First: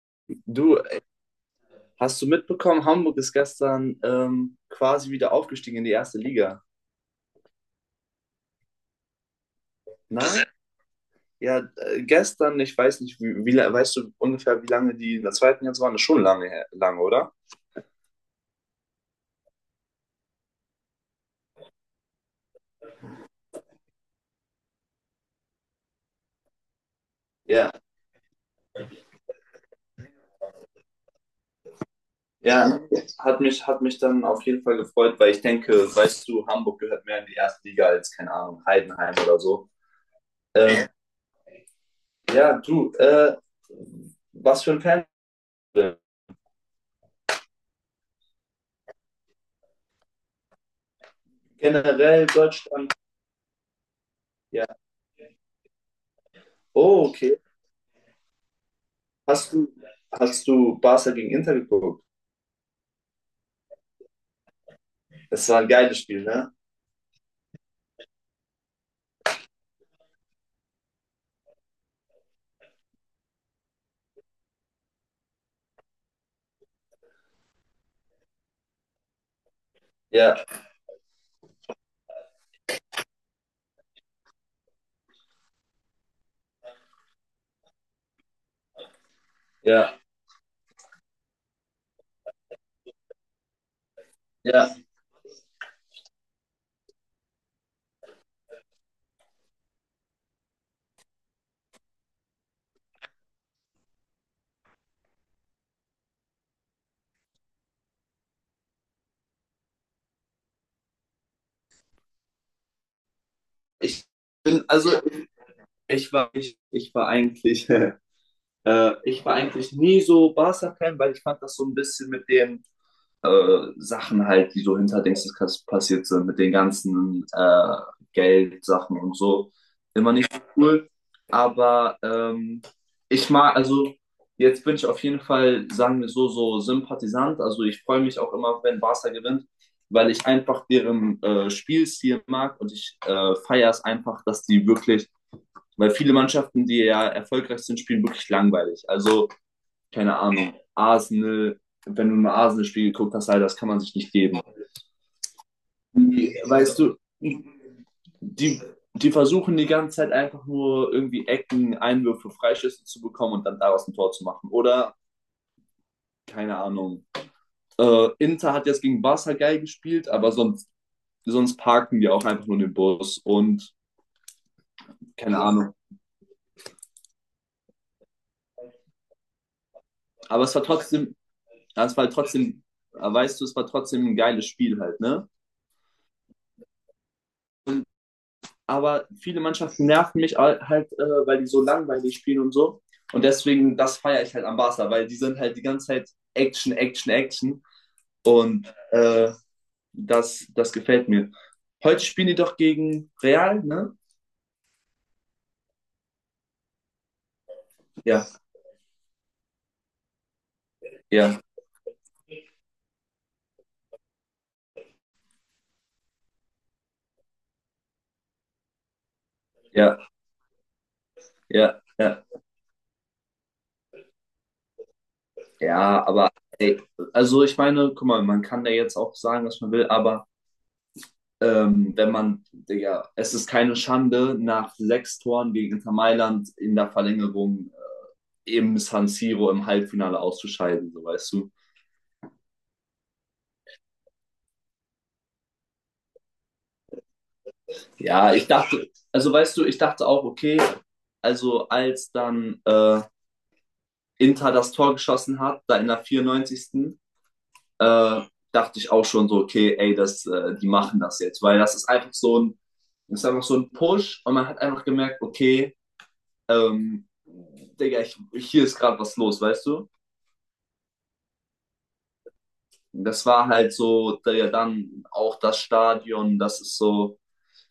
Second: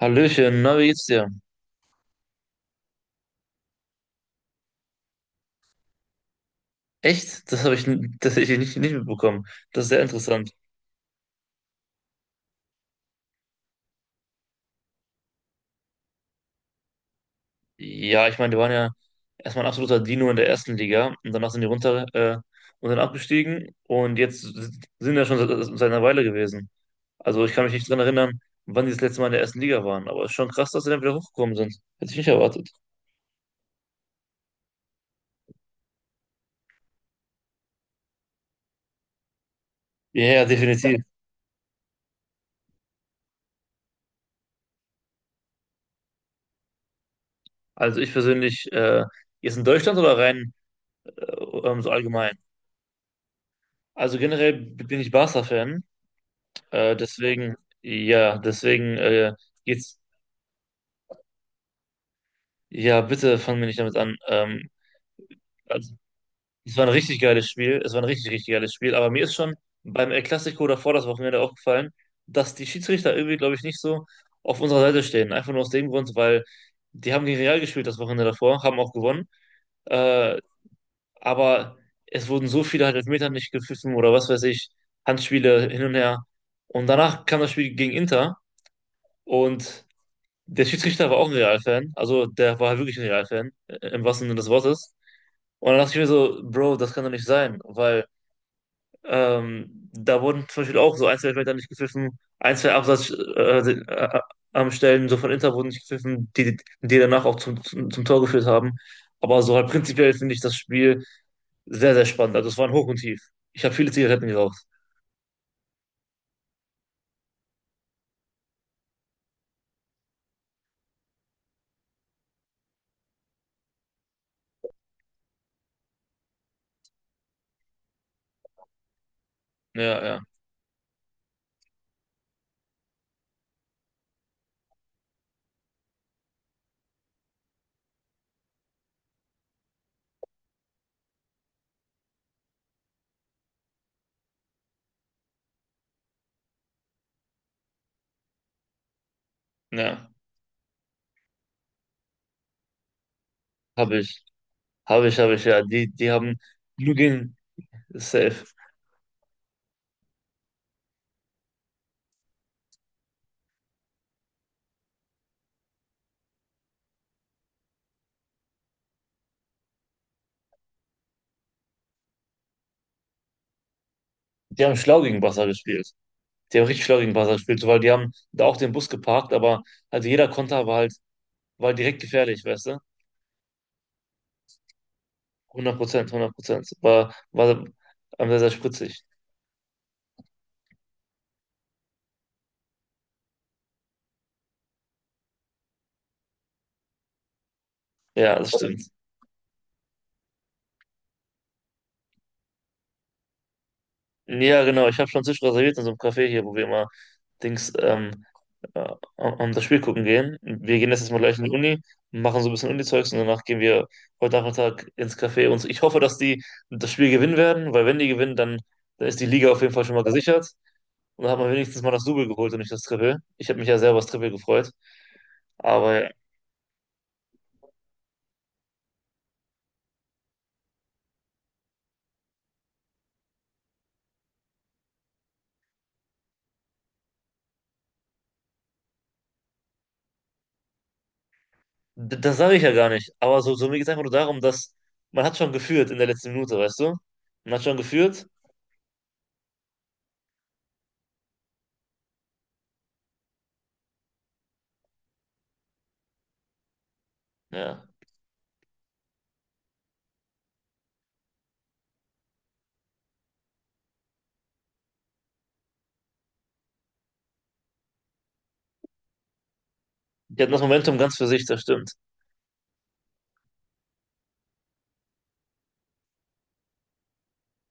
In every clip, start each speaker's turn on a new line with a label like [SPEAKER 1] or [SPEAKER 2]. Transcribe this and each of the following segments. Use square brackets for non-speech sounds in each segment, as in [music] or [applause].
[SPEAKER 1] Hallöchen, na,
[SPEAKER 2] Du,
[SPEAKER 1] wie geht's dir?
[SPEAKER 2] hast du mitbekommen, Hamburg ist gestern quasi wieder aufgestiegen in die erste Liga.
[SPEAKER 1] Echt? Das habe ich tatsächlich nicht mitbekommen. Das ist sehr
[SPEAKER 2] Nein?
[SPEAKER 1] interessant.
[SPEAKER 2] Ja, gestern, ich weiß nicht, wie, weißt du ungefähr, wie lange die in der zweiten jetzt waren? Das ist schon lange, lange, oder?
[SPEAKER 1] Ja, ich meine, die waren ja erstmal ein absoluter Dino in der ersten Liga und danach sind die runter, und dann abgestiegen und jetzt sind ja schon seit einer Weile gewesen. Also ich kann
[SPEAKER 2] Ja,
[SPEAKER 1] mich nicht dran erinnern, wann die das letzte Mal in der ersten Liga waren, aber es ist schon krass, dass sie dann wieder hochgekommen sind. Hätte ich nicht erwartet.
[SPEAKER 2] ja, hat mich dann auf jeden Fall gefreut, weil ich denke, weißt du, Hamburg gehört mehr in die erste Liga als, keine Ahnung, Heidenheim oder so.
[SPEAKER 1] Ja, ja,
[SPEAKER 2] Ähm,
[SPEAKER 1] definitiv.
[SPEAKER 2] ja, du, was für ein Fan.
[SPEAKER 1] Also ich persönlich, jetzt in Deutschland oder rein, äh, so
[SPEAKER 2] Generell
[SPEAKER 1] allgemein?
[SPEAKER 2] Deutschland,
[SPEAKER 1] Also generell
[SPEAKER 2] ja.
[SPEAKER 1] bin ich Barca-Fan.
[SPEAKER 2] Oh, okay.
[SPEAKER 1] Deswegen, ja, deswegen,
[SPEAKER 2] Hast du,
[SPEAKER 1] geht's.
[SPEAKER 2] hast du Barca gegen Inter geguckt?
[SPEAKER 1] Ja, bitte fangen wir nicht damit an. Ähm,
[SPEAKER 2] Es war ein
[SPEAKER 1] also,
[SPEAKER 2] geiles Spiel, ne?
[SPEAKER 1] es war ein richtig geiles Spiel. Es war ein richtig, richtig geiles Spiel. Aber mir ist schon beim El Clasico davor das Wochenende aufgefallen, dass die Schiedsrichter irgendwie, glaube ich, nicht so auf unserer Seite stehen. Einfach nur aus dem Grund, weil die haben gegen Real gespielt das Wochenende davor, haben auch gewonnen.
[SPEAKER 2] Ja,
[SPEAKER 1] Äh, aber es wurden so viele halt Elfmeter nicht gepfiffen oder was weiß ich, Handspiele hin und her. Und danach kam das Spiel gegen Inter und
[SPEAKER 2] ja,
[SPEAKER 1] der Schiedsrichter war auch ein Real-Fan, also der war halt wirklich ein Real-Fan, im wahrsten Sinne des
[SPEAKER 2] ja.
[SPEAKER 1] Wortes. Und dann dachte ich mir so, Bro, das kann doch nicht sein, weil, da wurden zum Beispiel auch so ein, zwei Elfmeter nicht gepfiffen, ein, zwei Absatz, am Stellen so von Inter wurden nicht gepfiffen, die, die danach auch zum Tor geführt haben. Aber so halt prinzipiell finde ich das Spiel sehr, sehr spannend. Also es war ein Hoch und Tief. Ich habe viele
[SPEAKER 2] Ich
[SPEAKER 1] Zigaretten geraucht.
[SPEAKER 2] bin, also, ich war, ich war eigentlich, [laughs] ich war eigentlich nie so Barca-Fan, weil ich fand das so ein bisschen mit dem Sachen halt, die so hinter Dingsdas passiert sind, mit den ganzen Geldsachen und so.
[SPEAKER 1] Ja,
[SPEAKER 2] Immer
[SPEAKER 1] ja,
[SPEAKER 2] nicht so cool. Aber ich mag, also jetzt bin ich auf jeden Fall, sagen wir so, so Sympathisant. Also ich freue mich auch immer, wenn Barca gewinnt, weil ich einfach deren Spielstil mag und ich feiere es einfach, dass die wirklich, weil viele Mannschaften, die ja erfolgreich sind, spielen wirklich langweilig. Also
[SPEAKER 1] ja.
[SPEAKER 2] keine Ahnung, Arsenal, wenn du mal Arsenal-Spiel geguckt hast, Alter, das kann man sich
[SPEAKER 1] Habe
[SPEAKER 2] nicht
[SPEAKER 1] ich.
[SPEAKER 2] geben.
[SPEAKER 1] Habe ich, habe ich, ja. Die
[SPEAKER 2] Die,
[SPEAKER 1] haben
[SPEAKER 2] weißt du,
[SPEAKER 1] nur gegen, safe.
[SPEAKER 2] die versuchen die ganze Zeit einfach nur irgendwie Ecken, Einwürfe, Freischüsse zu bekommen und dann daraus ein Tor zu machen. Oder, keine Ahnung. Inter hat jetzt gegen Barca geil gespielt, aber sonst, sonst parken die auch einfach nur den Bus und
[SPEAKER 1] Die haben schlau gegen
[SPEAKER 2] keine
[SPEAKER 1] Barca
[SPEAKER 2] Ahnung.
[SPEAKER 1] gespielt. Die haben richtig florigen Ball gespielt, so, weil die haben da auch den Bus geparkt, aber also jeder
[SPEAKER 2] Aber
[SPEAKER 1] Konter war halt
[SPEAKER 2] es
[SPEAKER 1] direkt
[SPEAKER 2] war
[SPEAKER 1] gefährlich,
[SPEAKER 2] trotzdem,
[SPEAKER 1] weißt du?
[SPEAKER 2] weißt du, es war trotzdem ein geiles Spiel halt, ne?
[SPEAKER 1] 100%, 100%. War, war, sehr, sehr spritzig.
[SPEAKER 2] Aber viele Mannschaften nerven mich halt, weil die so langweilig spielen und so. Und deswegen, das feiere ich halt am Barca, weil die sind halt die ganze Zeit Action, Action, Action.
[SPEAKER 1] Ja, das
[SPEAKER 2] Und
[SPEAKER 1] stimmt.
[SPEAKER 2] das gefällt mir. Heute spielen die doch gegen Real, ne?
[SPEAKER 1] Ja, genau. Ich habe schon Tisch reserviert in so einem Café hier, wo wir immer Dings,
[SPEAKER 2] Ja,
[SPEAKER 1] am das Spiel gucken gehen. Wir gehen jetzt erstmal gleich
[SPEAKER 2] ja,
[SPEAKER 1] in die Uni, machen so ein bisschen Uni-Zeugs und danach gehen wir heute Nachmittag ins Café. Und so, ich hoffe, dass die das Spiel gewinnen werden, weil wenn die gewinnen, dann, dann ist die Liga auf jeden Fall schon
[SPEAKER 2] ja,
[SPEAKER 1] mal gesichert. Und hat man
[SPEAKER 2] ja,
[SPEAKER 1] wenigstens mal das
[SPEAKER 2] ja.
[SPEAKER 1] Double geholt und nicht das Triple. Ich habe mich ja selber über das Triple gefreut.
[SPEAKER 2] Ja,
[SPEAKER 1] Aber
[SPEAKER 2] aber ey, also ich meine, guck mal, man kann da jetzt auch sagen, was man will, aber wenn man, Digga, es ist keine Schande, nach sechs Toren gegen Inter Mailand in der Verlängerung im San Siro im Halbfinale auszuscheiden, so weißt du.
[SPEAKER 1] das sage ich ja gar nicht. Aber so, so mir geht es einfach nur darum, dass man hat schon geführt in der letzten Minute, weißt du? Man hat schon geführt.
[SPEAKER 2] Ja, ich dachte, also weißt du, ich dachte auch, okay, also als dann Inter das Tor geschossen hat, da in der 94.
[SPEAKER 1] Ja.
[SPEAKER 2] Äh, dachte ich auch schon so, okay, ey, das, die machen das jetzt, weil das ist einfach so ein Push und man hat einfach gemerkt, okay, Digga, hier ist gerade was los, weißt du?
[SPEAKER 1] Die hatten das Momentum ganz für sich, das stimmt.
[SPEAKER 2] Das war halt so, Digga, dann auch das Stadion, das ist so.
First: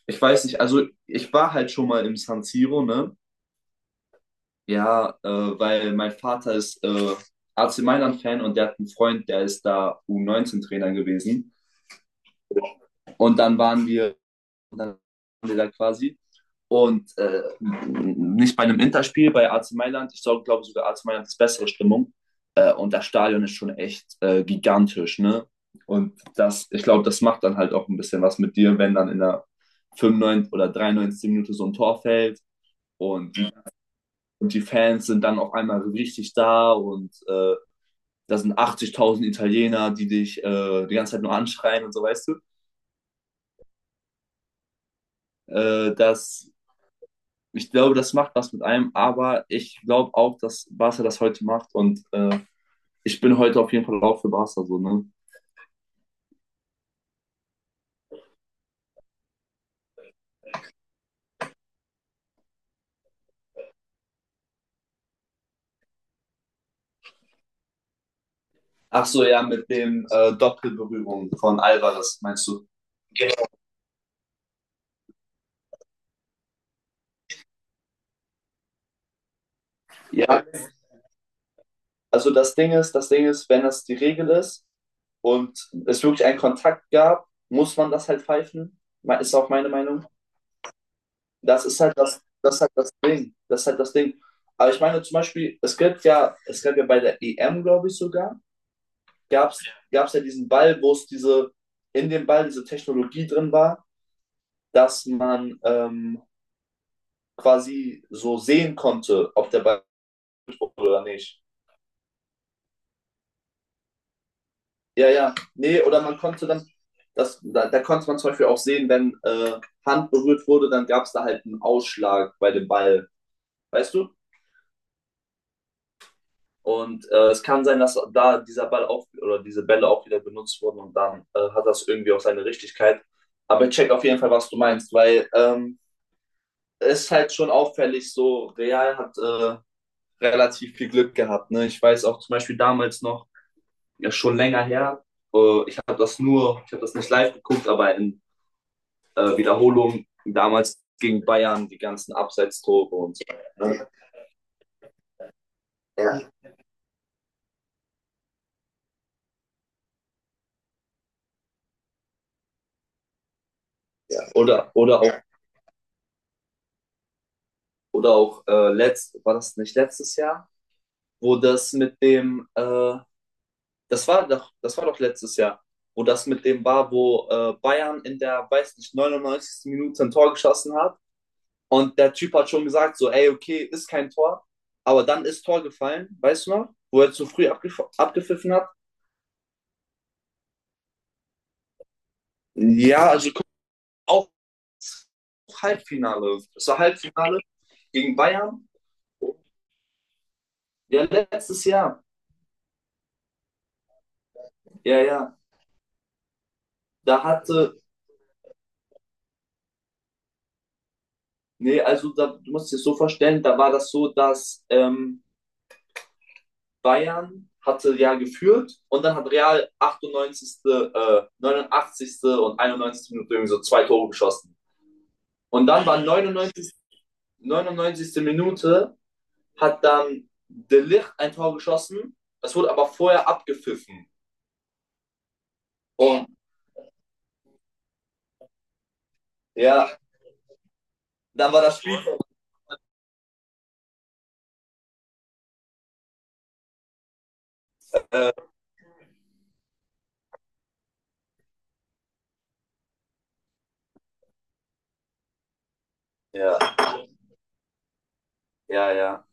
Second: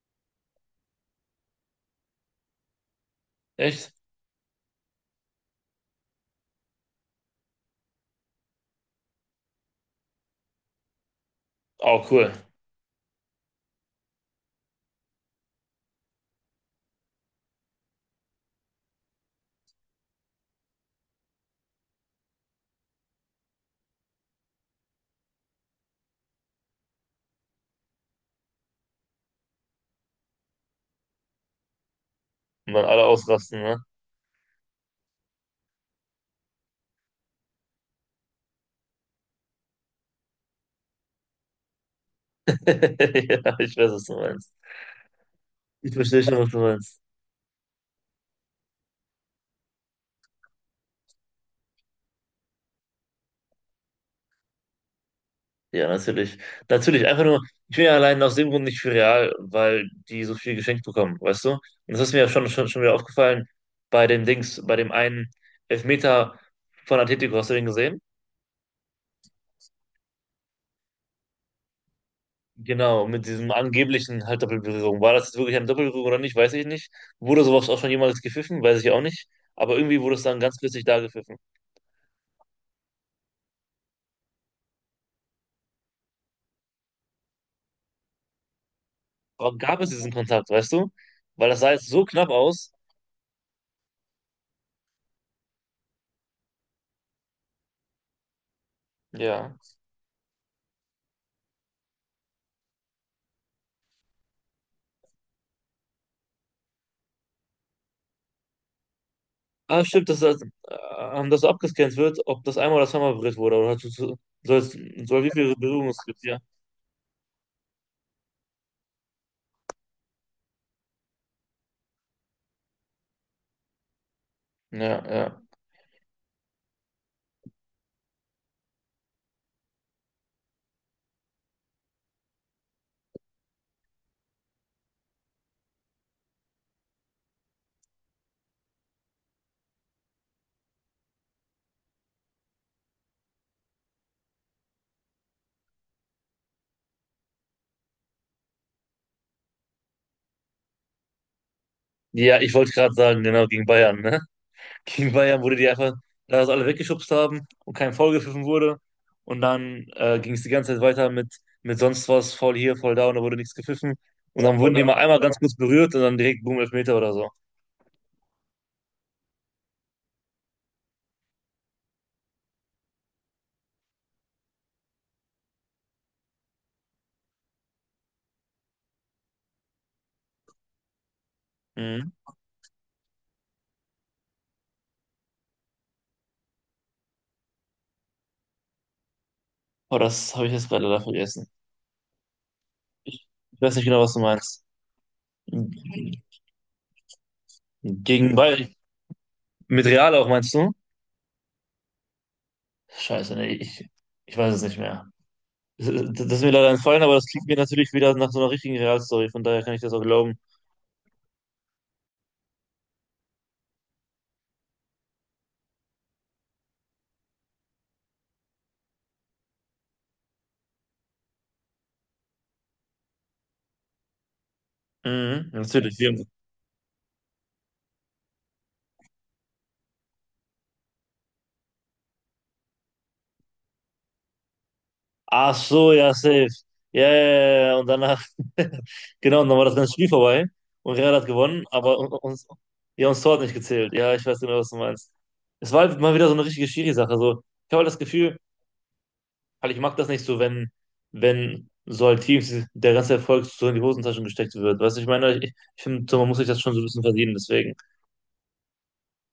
[SPEAKER 2] Ich weiß nicht, also ich war halt schon mal im San Siro, ne?
[SPEAKER 1] Echt?
[SPEAKER 2] Ja, weil mein Vater ist AC Mailand-Fan und der hat einen Freund, der ist da U19-Trainer gewesen.
[SPEAKER 1] Oh, cool.
[SPEAKER 2] Und dann waren wir da quasi. Und nicht bei einem Interspiel, bei AC Mailand. Ich glaube sogar, AC Mailand ist bessere Stimmung. Und das Stadion ist schon echt gigantisch, ne? Und das, ich glaube, das macht dann halt auch ein bisschen was mit dir, wenn dann in der 95 oder 93. Minute so ein Tor fällt.
[SPEAKER 1] Und dann alle
[SPEAKER 2] Und,
[SPEAKER 1] ausrasten, ne?
[SPEAKER 2] und die Fans sind dann auf einmal so richtig da und da sind 80.000 Italiener, die dich die ganze Zeit nur anschreien und so, weißt du.
[SPEAKER 1] [laughs] Ja, ich weiß, was du meinst. Ich verstehe schon, was
[SPEAKER 2] Das,
[SPEAKER 1] du meinst.
[SPEAKER 2] ich glaube, das macht was mit einem, aber ich glaube auch, dass Barca das heute macht und ich bin heute auf jeden Fall auch für Barca so, ne?
[SPEAKER 1] Ja, natürlich. Natürlich, einfach nur, ich bin ja allein aus dem Grund nicht für Real, weil die so viel geschenkt bekommen, weißt du? Und das ist mir ja schon wieder aufgefallen bei dem Dings, bei dem einen Elfmeter von Atletico, hast du den gesehen?
[SPEAKER 2] Ach so, ja, mit dem Doppelberührung von Alvarez, meinst du?
[SPEAKER 1] Genau, mit diesem angeblichen halt Doppelberührung. War das jetzt wirklich eine Doppelberührung oder nicht, weiß ich nicht. Wurde sowas auch schon jemals gepfiffen, weiß ich auch nicht. Aber irgendwie wurde es dann
[SPEAKER 2] Ja,
[SPEAKER 1] ganz plötzlich da gepfiffen.
[SPEAKER 2] also das Ding ist, wenn das die Regel ist und es wirklich einen Kontakt gab, muss man das halt pfeifen. Ist auch
[SPEAKER 1] Aber
[SPEAKER 2] meine
[SPEAKER 1] gab es
[SPEAKER 2] Meinung.
[SPEAKER 1] diesen Kontakt, weißt du? Weil das
[SPEAKER 2] Das
[SPEAKER 1] sah
[SPEAKER 2] ist
[SPEAKER 1] jetzt
[SPEAKER 2] halt
[SPEAKER 1] so
[SPEAKER 2] das,
[SPEAKER 1] knapp
[SPEAKER 2] das ist
[SPEAKER 1] aus.
[SPEAKER 2] halt das Ding. Das ist halt das Ding. Aber ich meine zum Beispiel, es gibt ja, es gab ja bei der EM, glaube ich sogar, gab
[SPEAKER 1] Ja.
[SPEAKER 2] es gab's gab's ja diesen Ball, wo es diese, in dem Ball diese Technologie drin war, dass man quasi so sehen konnte, ob der
[SPEAKER 1] Ah,
[SPEAKER 2] Ball
[SPEAKER 1] stimmt, dass das,
[SPEAKER 2] durch wurde oder
[SPEAKER 1] das
[SPEAKER 2] nicht.
[SPEAKER 1] so abgescannt wird, ob das einmal oder zweimal berührt wurde. Oder hast soll, es-
[SPEAKER 2] Ja,
[SPEAKER 1] soll, wie
[SPEAKER 2] ja.
[SPEAKER 1] viele
[SPEAKER 2] Nee,
[SPEAKER 1] Berührungen es
[SPEAKER 2] oder man
[SPEAKER 1] gibt, ja.
[SPEAKER 2] konnte dann, da konnte man zum Beispiel auch sehen, wenn Hand berührt wurde, dann gab es da halt einen Ausschlag bei dem Ball, weißt du?
[SPEAKER 1] Ja, ja.
[SPEAKER 2] Und es kann sein, dass da dieser Ball auch oder diese Bälle auch wieder benutzt wurden und dann hat das irgendwie auch seine Richtigkeit. Aber ich check auf jeden Fall, was du meinst, weil es ist halt schon auffällig, so Real hat relativ viel Glück gehabt. Ne? Ich weiß auch zum Beispiel damals noch, ja schon länger her, ich habe das nur, ich habe das nicht live geguckt, aber in Wiederholung damals gegen Bayern, die ganzen
[SPEAKER 1] Ja, ich wollte gerade
[SPEAKER 2] Abseitstore und
[SPEAKER 1] sagen,
[SPEAKER 2] so.
[SPEAKER 1] genau, gegen
[SPEAKER 2] Ne?
[SPEAKER 1] Bayern, ne? [laughs] Gegen Bayern wurde die einfach,
[SPEAKER 2] Ja.
[SPEAKER 1] da das alle weggeschubst haben und kein Foul gepfiffen wurde. Und dann, ging es die ganze Zeit weiter mit sonst was, Foul hier, Foul da und da wurde nichts gepfiffen. Und dann
[SPEAKER 2] Oder,
[SPEAKER 1] wurden die mal
[SPEAKER 2] oder auch,
[SPEAKER 1] einmal ganz kurz berührt und dann direkt Boom, Elfmeter oder so.
[SPEAKER 2] oder auch, war das nicht letztes Jahr, wo das war doch letztes Jahr, wo das mit dem war, wo Bayern in der, weiß nicht, 99. Minute ein Tor geschossen hat und
[SPEAKER 1] Mhm.
[SPEAKER 2] der Typ hat schon gesagt, so, ey, okay, ist kein Tor, aber dann ist Tor gefallen, weißt du noch, wo er zu früh abgef abgepfiffen hat.
[SPEAKER 1] Oh, das habe ich jetzt gerade leider vergessen.
[SPEAKER 2] Ja,
[SPEAKER 1] Ich
[SPEAKER 2] also
[SPEAKER 1] Ich weiß nicht genau, was du
[SPEAKER 2] auch
[SPEAKER 1] meinst.
[SPEAKER 2] Halbfinale. Das war Halbfinale gegen
[SPEAKER 1] Gegen Bayern.
[SPEAKER 2] Bayern.
[SPEAKER 1] Mit Real auch, meinst du?
[SPEAKER 2] Ja, letztes Jahr.
[SPEAKER 1] Scheiße, nee, ich weiß es nicht
[SPEAKER 2] Ja,
[SPEAKER 1] mehr.
[SPEAKER 2] ja.
[SPEAKER 1] Das Das ist mir leider entfallen, aber
[SPEAKER 2] Da
[SPEAKER 1] das klingt mir
[SPEAKER 2] hatte,
[SPEAKER 1] natürlich wieder nach so einer richtigen Real-Story, von daher kann ich das auch glauben.
[SPEAKER 2] nee, also da, du musst dir das so vorstellen, da war das so, dass Bayern hatte ja geführt und dann hat Real 98., 89. und 91. Minute irgendwie so zwei Tore geschossen.
[SPEAKER 1] Mhm,
[SPEAKER 2] Und dann
[SPEAKER 1] natürlich.
[SPEAKER 2] war
[SPEAKER 1] Wir haben-
[SPEAKER 2] 99. Minute hat dann De Ligt ein Tor geschossen. Das wurde aber vorher abgepfiffen.
[SPEAKER 1] Ach so, ja,
[SPEAKER 2] Und
[SPEAKER 1] safe. Ja, ja, ja, ja, ja, und danach, [laughs] genau, und dann war das
[SPEAKER 2] ja,
[SPEAKER 1] ganze Spiel vorbei und Real hat
[SPEAKER 2] dann war
[SPEAKER 1] gewonnen,
[SPEAKER 2] das
[SPEAKER 1] aber
[SPEAKER 2] Spiel.
[SPEAKER 1] uns, ja, uns Tor hat nicht gezählt. Ja, ich weiß genau, was du meinst. Es war halt mal wieder so eine richtige Schiri-Sache. So, ich habe halt das
[SPEAKER 2] Äh,
[SPEAKER 1] Gefühl, weil ich mag das nicht so, wenn, wenn so halt Teams der ganze Erfolg so in die Hosentaschen gesteckt wird. Weißt du, ich meine, ich finde, so, man muss sich
[SPEAKER 2] ja.
[SPEAKER 1] das schon so ein bisschen verdienen, deswegen.
[SPEAKER 2] Ja, ja.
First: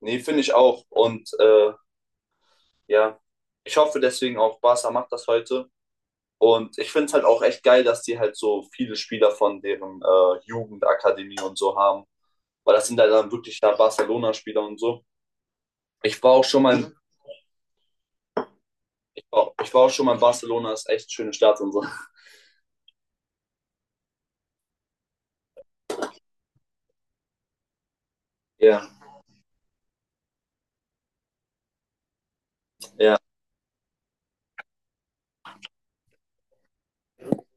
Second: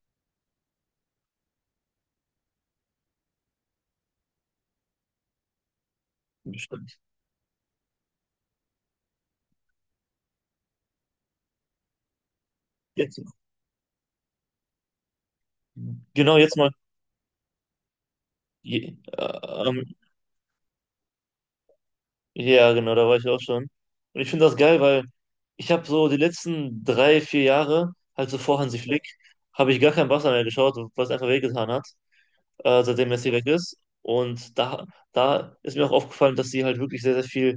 [SPEAKER 2] Nee, finde ich auch. Und ja, ich hoffe deswegen auch, Barca macht das heute. Und ich
[SPEAKER 1] Bestimmt.
[SPEAKER 2] finde es halt auch echt geil, dass die halt so viele Spieler von deren Jugendakademie und so haben. Weil das sind halt
[SPEAKER 1] Jetzt,
[SPEAKER 2] dann wirklich da Barcelona-Spieler und so. Ich war
[SPEAKER 1] genau,
[SPEAKER 2] auch
[SPEAKER 1] jetzt
[SPEAKER 2] schon
[SPEAKER 1] mal.
[SPEAKER 2] mal, in-
[SPEAKER 1] Je,
[SPEAKER 2] ich war,
[SPEAKER 1] äh,
[SPEAKER 2] ich war auch
[SPEAKER 1] ähm,
[SPEAKER 2] schon mal in Barcelona, ist echt schöne Stadt und so.
[SPEAKER 1] ja, genau, da war ich auch schon. Und ich finde das geil, weil ich habe so die letzten drei, vier Jahre, halt so vor Hansi
[SPEAKER 2] Ja,
[SPEAKER 1] Flick, habe ich gar kein Barca mehr geschaut, was einfach wehgetan hat. Seitdem
[SPEAKER 2] ja,
[SPEAKER 1] Messi weg ist. Und da ist mir auch aufgefallen, dass sie halt wirklich sehr, sehr viel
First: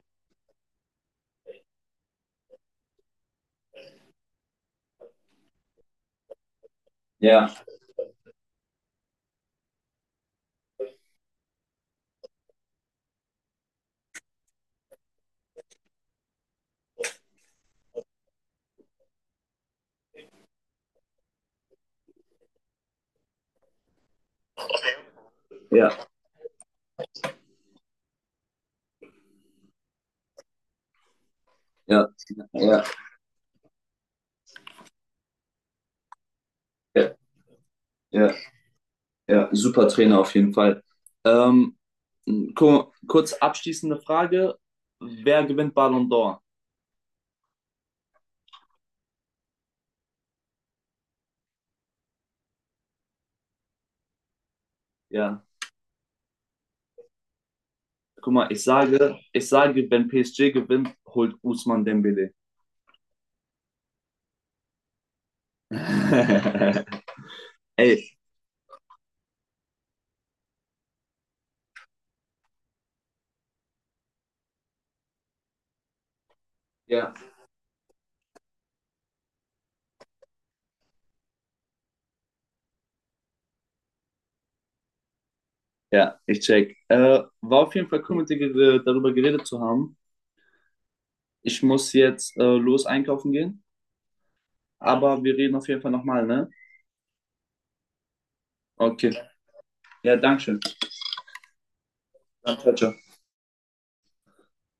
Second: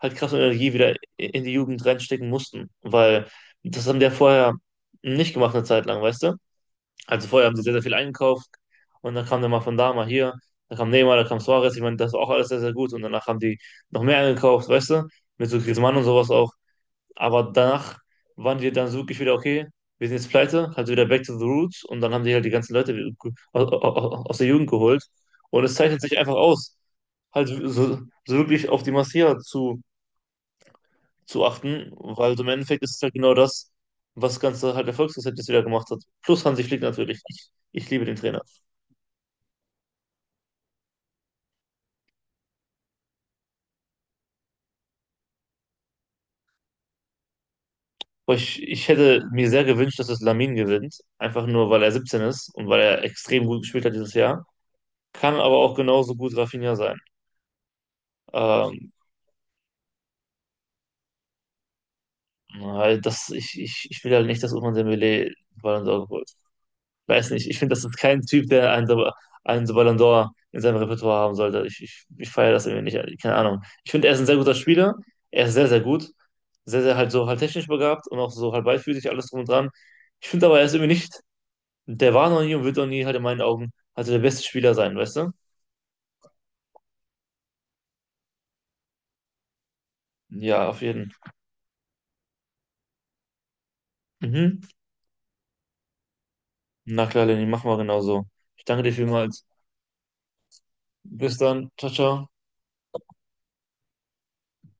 [SPEAKER 1] halt Kraft und Energie wieder in die Jugend reinstecken mussten, weil das haben die ja vorher nicht gemacht eine Zeit lang, weißt du? Also vorher haben
[SPEAKER 2] ja,
[SPEAKER 1] sie sehr, sehr viel eingekauft und dann kam der mal von da, mal hier, da kam Neymar, da kam Suarez, ich meine, das war auch alles sehr, sehr gut und danach haben die noch mehr eingekauft, weißt du? Mit so Griezmann und sowas auch. Aber danach waren die dann so wirklich wieder, okay, wir sind jetzt pleite, halt wieder back to the roots und dann haben die halt die ganzen Leute aus der Jugend geholt. Und es
[SPEAKER 2] ja,
[SPEAKER 1] zeichnet sich einfach aus, halt so, so wirklich auf die Massier zu achten,
[SPEAKER 2] ja,
[SPEAKER 1] weil so im Endeffekt
[SPEAKER 2] ja,
[SPEAKER 1] ist es halt genau das, was das Ganze halt Erfolgsrezept jetzt wieder gemacht hat. Plus Hansi Flick
[SPEAKER 2] ja,
[SPEAKER 1] natürlich. Ich liebe den
[SPEAKER 2] ja,
[SPEAKER 1] Trainer.
[SPEAKER 2] ja, super Trainer auf jeden Fall. Ähm, kurz abschließende Frage: Wer gewinnt Ballon d'Or?
[SPEAKER 1] Aber ich hätte mir sehr gewünscht, dass es Lamin gewinnt, einfach nur weil er 17 ist und weil er extrem gut gespielt hat dieses Jahr. Kann
[SPEAKER 2] Ja.
[SPEAKER 1] aber auch genauso gut Rafinha sein.
[SPEAKER 2] Guck mal, ich
[SPEAKER 1] Ähm,
[SPEAKER 2] sage, ich sage, wenn PSG gewinnt, holt Ousmane Dembélé.
[SPEAKER 1] Weil das, ich will halt nicht, dass Ousmane Dembélé Ballon d'Or holt. Weiß nicht,
[SPEAKER 2] [laughs]
[SPEAKER 1] ich finde, das ist
[SPEAKER 2] Ey,
[SPEAKER 1] kein Typ, der einen, einen so Ballon d'Or in seinem Repertoire haben sollte. Ich feiere das irgendwie nicht, keine Ahnung. Ich finde, er ist ein sehr guter Spieler, er ist sehr, sehr gut, sehr, sehr halt
[SPEAKER 2] Ja.
[SPEAKER 1] so halt technisch begabt und auch so halt beidfüßig, alles drum und dran. Ich finde aber, er ist irgendwie nicht, der war noch nie und wird noch nie halt in meinen Augen halt so der beste Spieler sein, weißt du?
[SPEAKER 2] Ja, ich check. War auf jeden Fall cool, mit dir darüber geredet zu haben.
[SPEAKER 1] Ja, auf jeden.
[SPEAKER 2] Ich muss jetzt los einkaufen gehen,
[SPEAKER 1] Mhm.
[SPEAKER 2] aber wir reden auf jeden Fall nochmal, ne?
[SPEAKER 1] Na klar, Lenny, mach mal genauso. Ich danke dir
[SPEAKER 2] Okay.
[SPEAKER 1] vielmals.
[SPEAKER 2] Ja, danke schön.
[SPEAKER 1] Bis dann. Ciao, ciao.
[SPEAKER 2] Dann, ciao, ciao.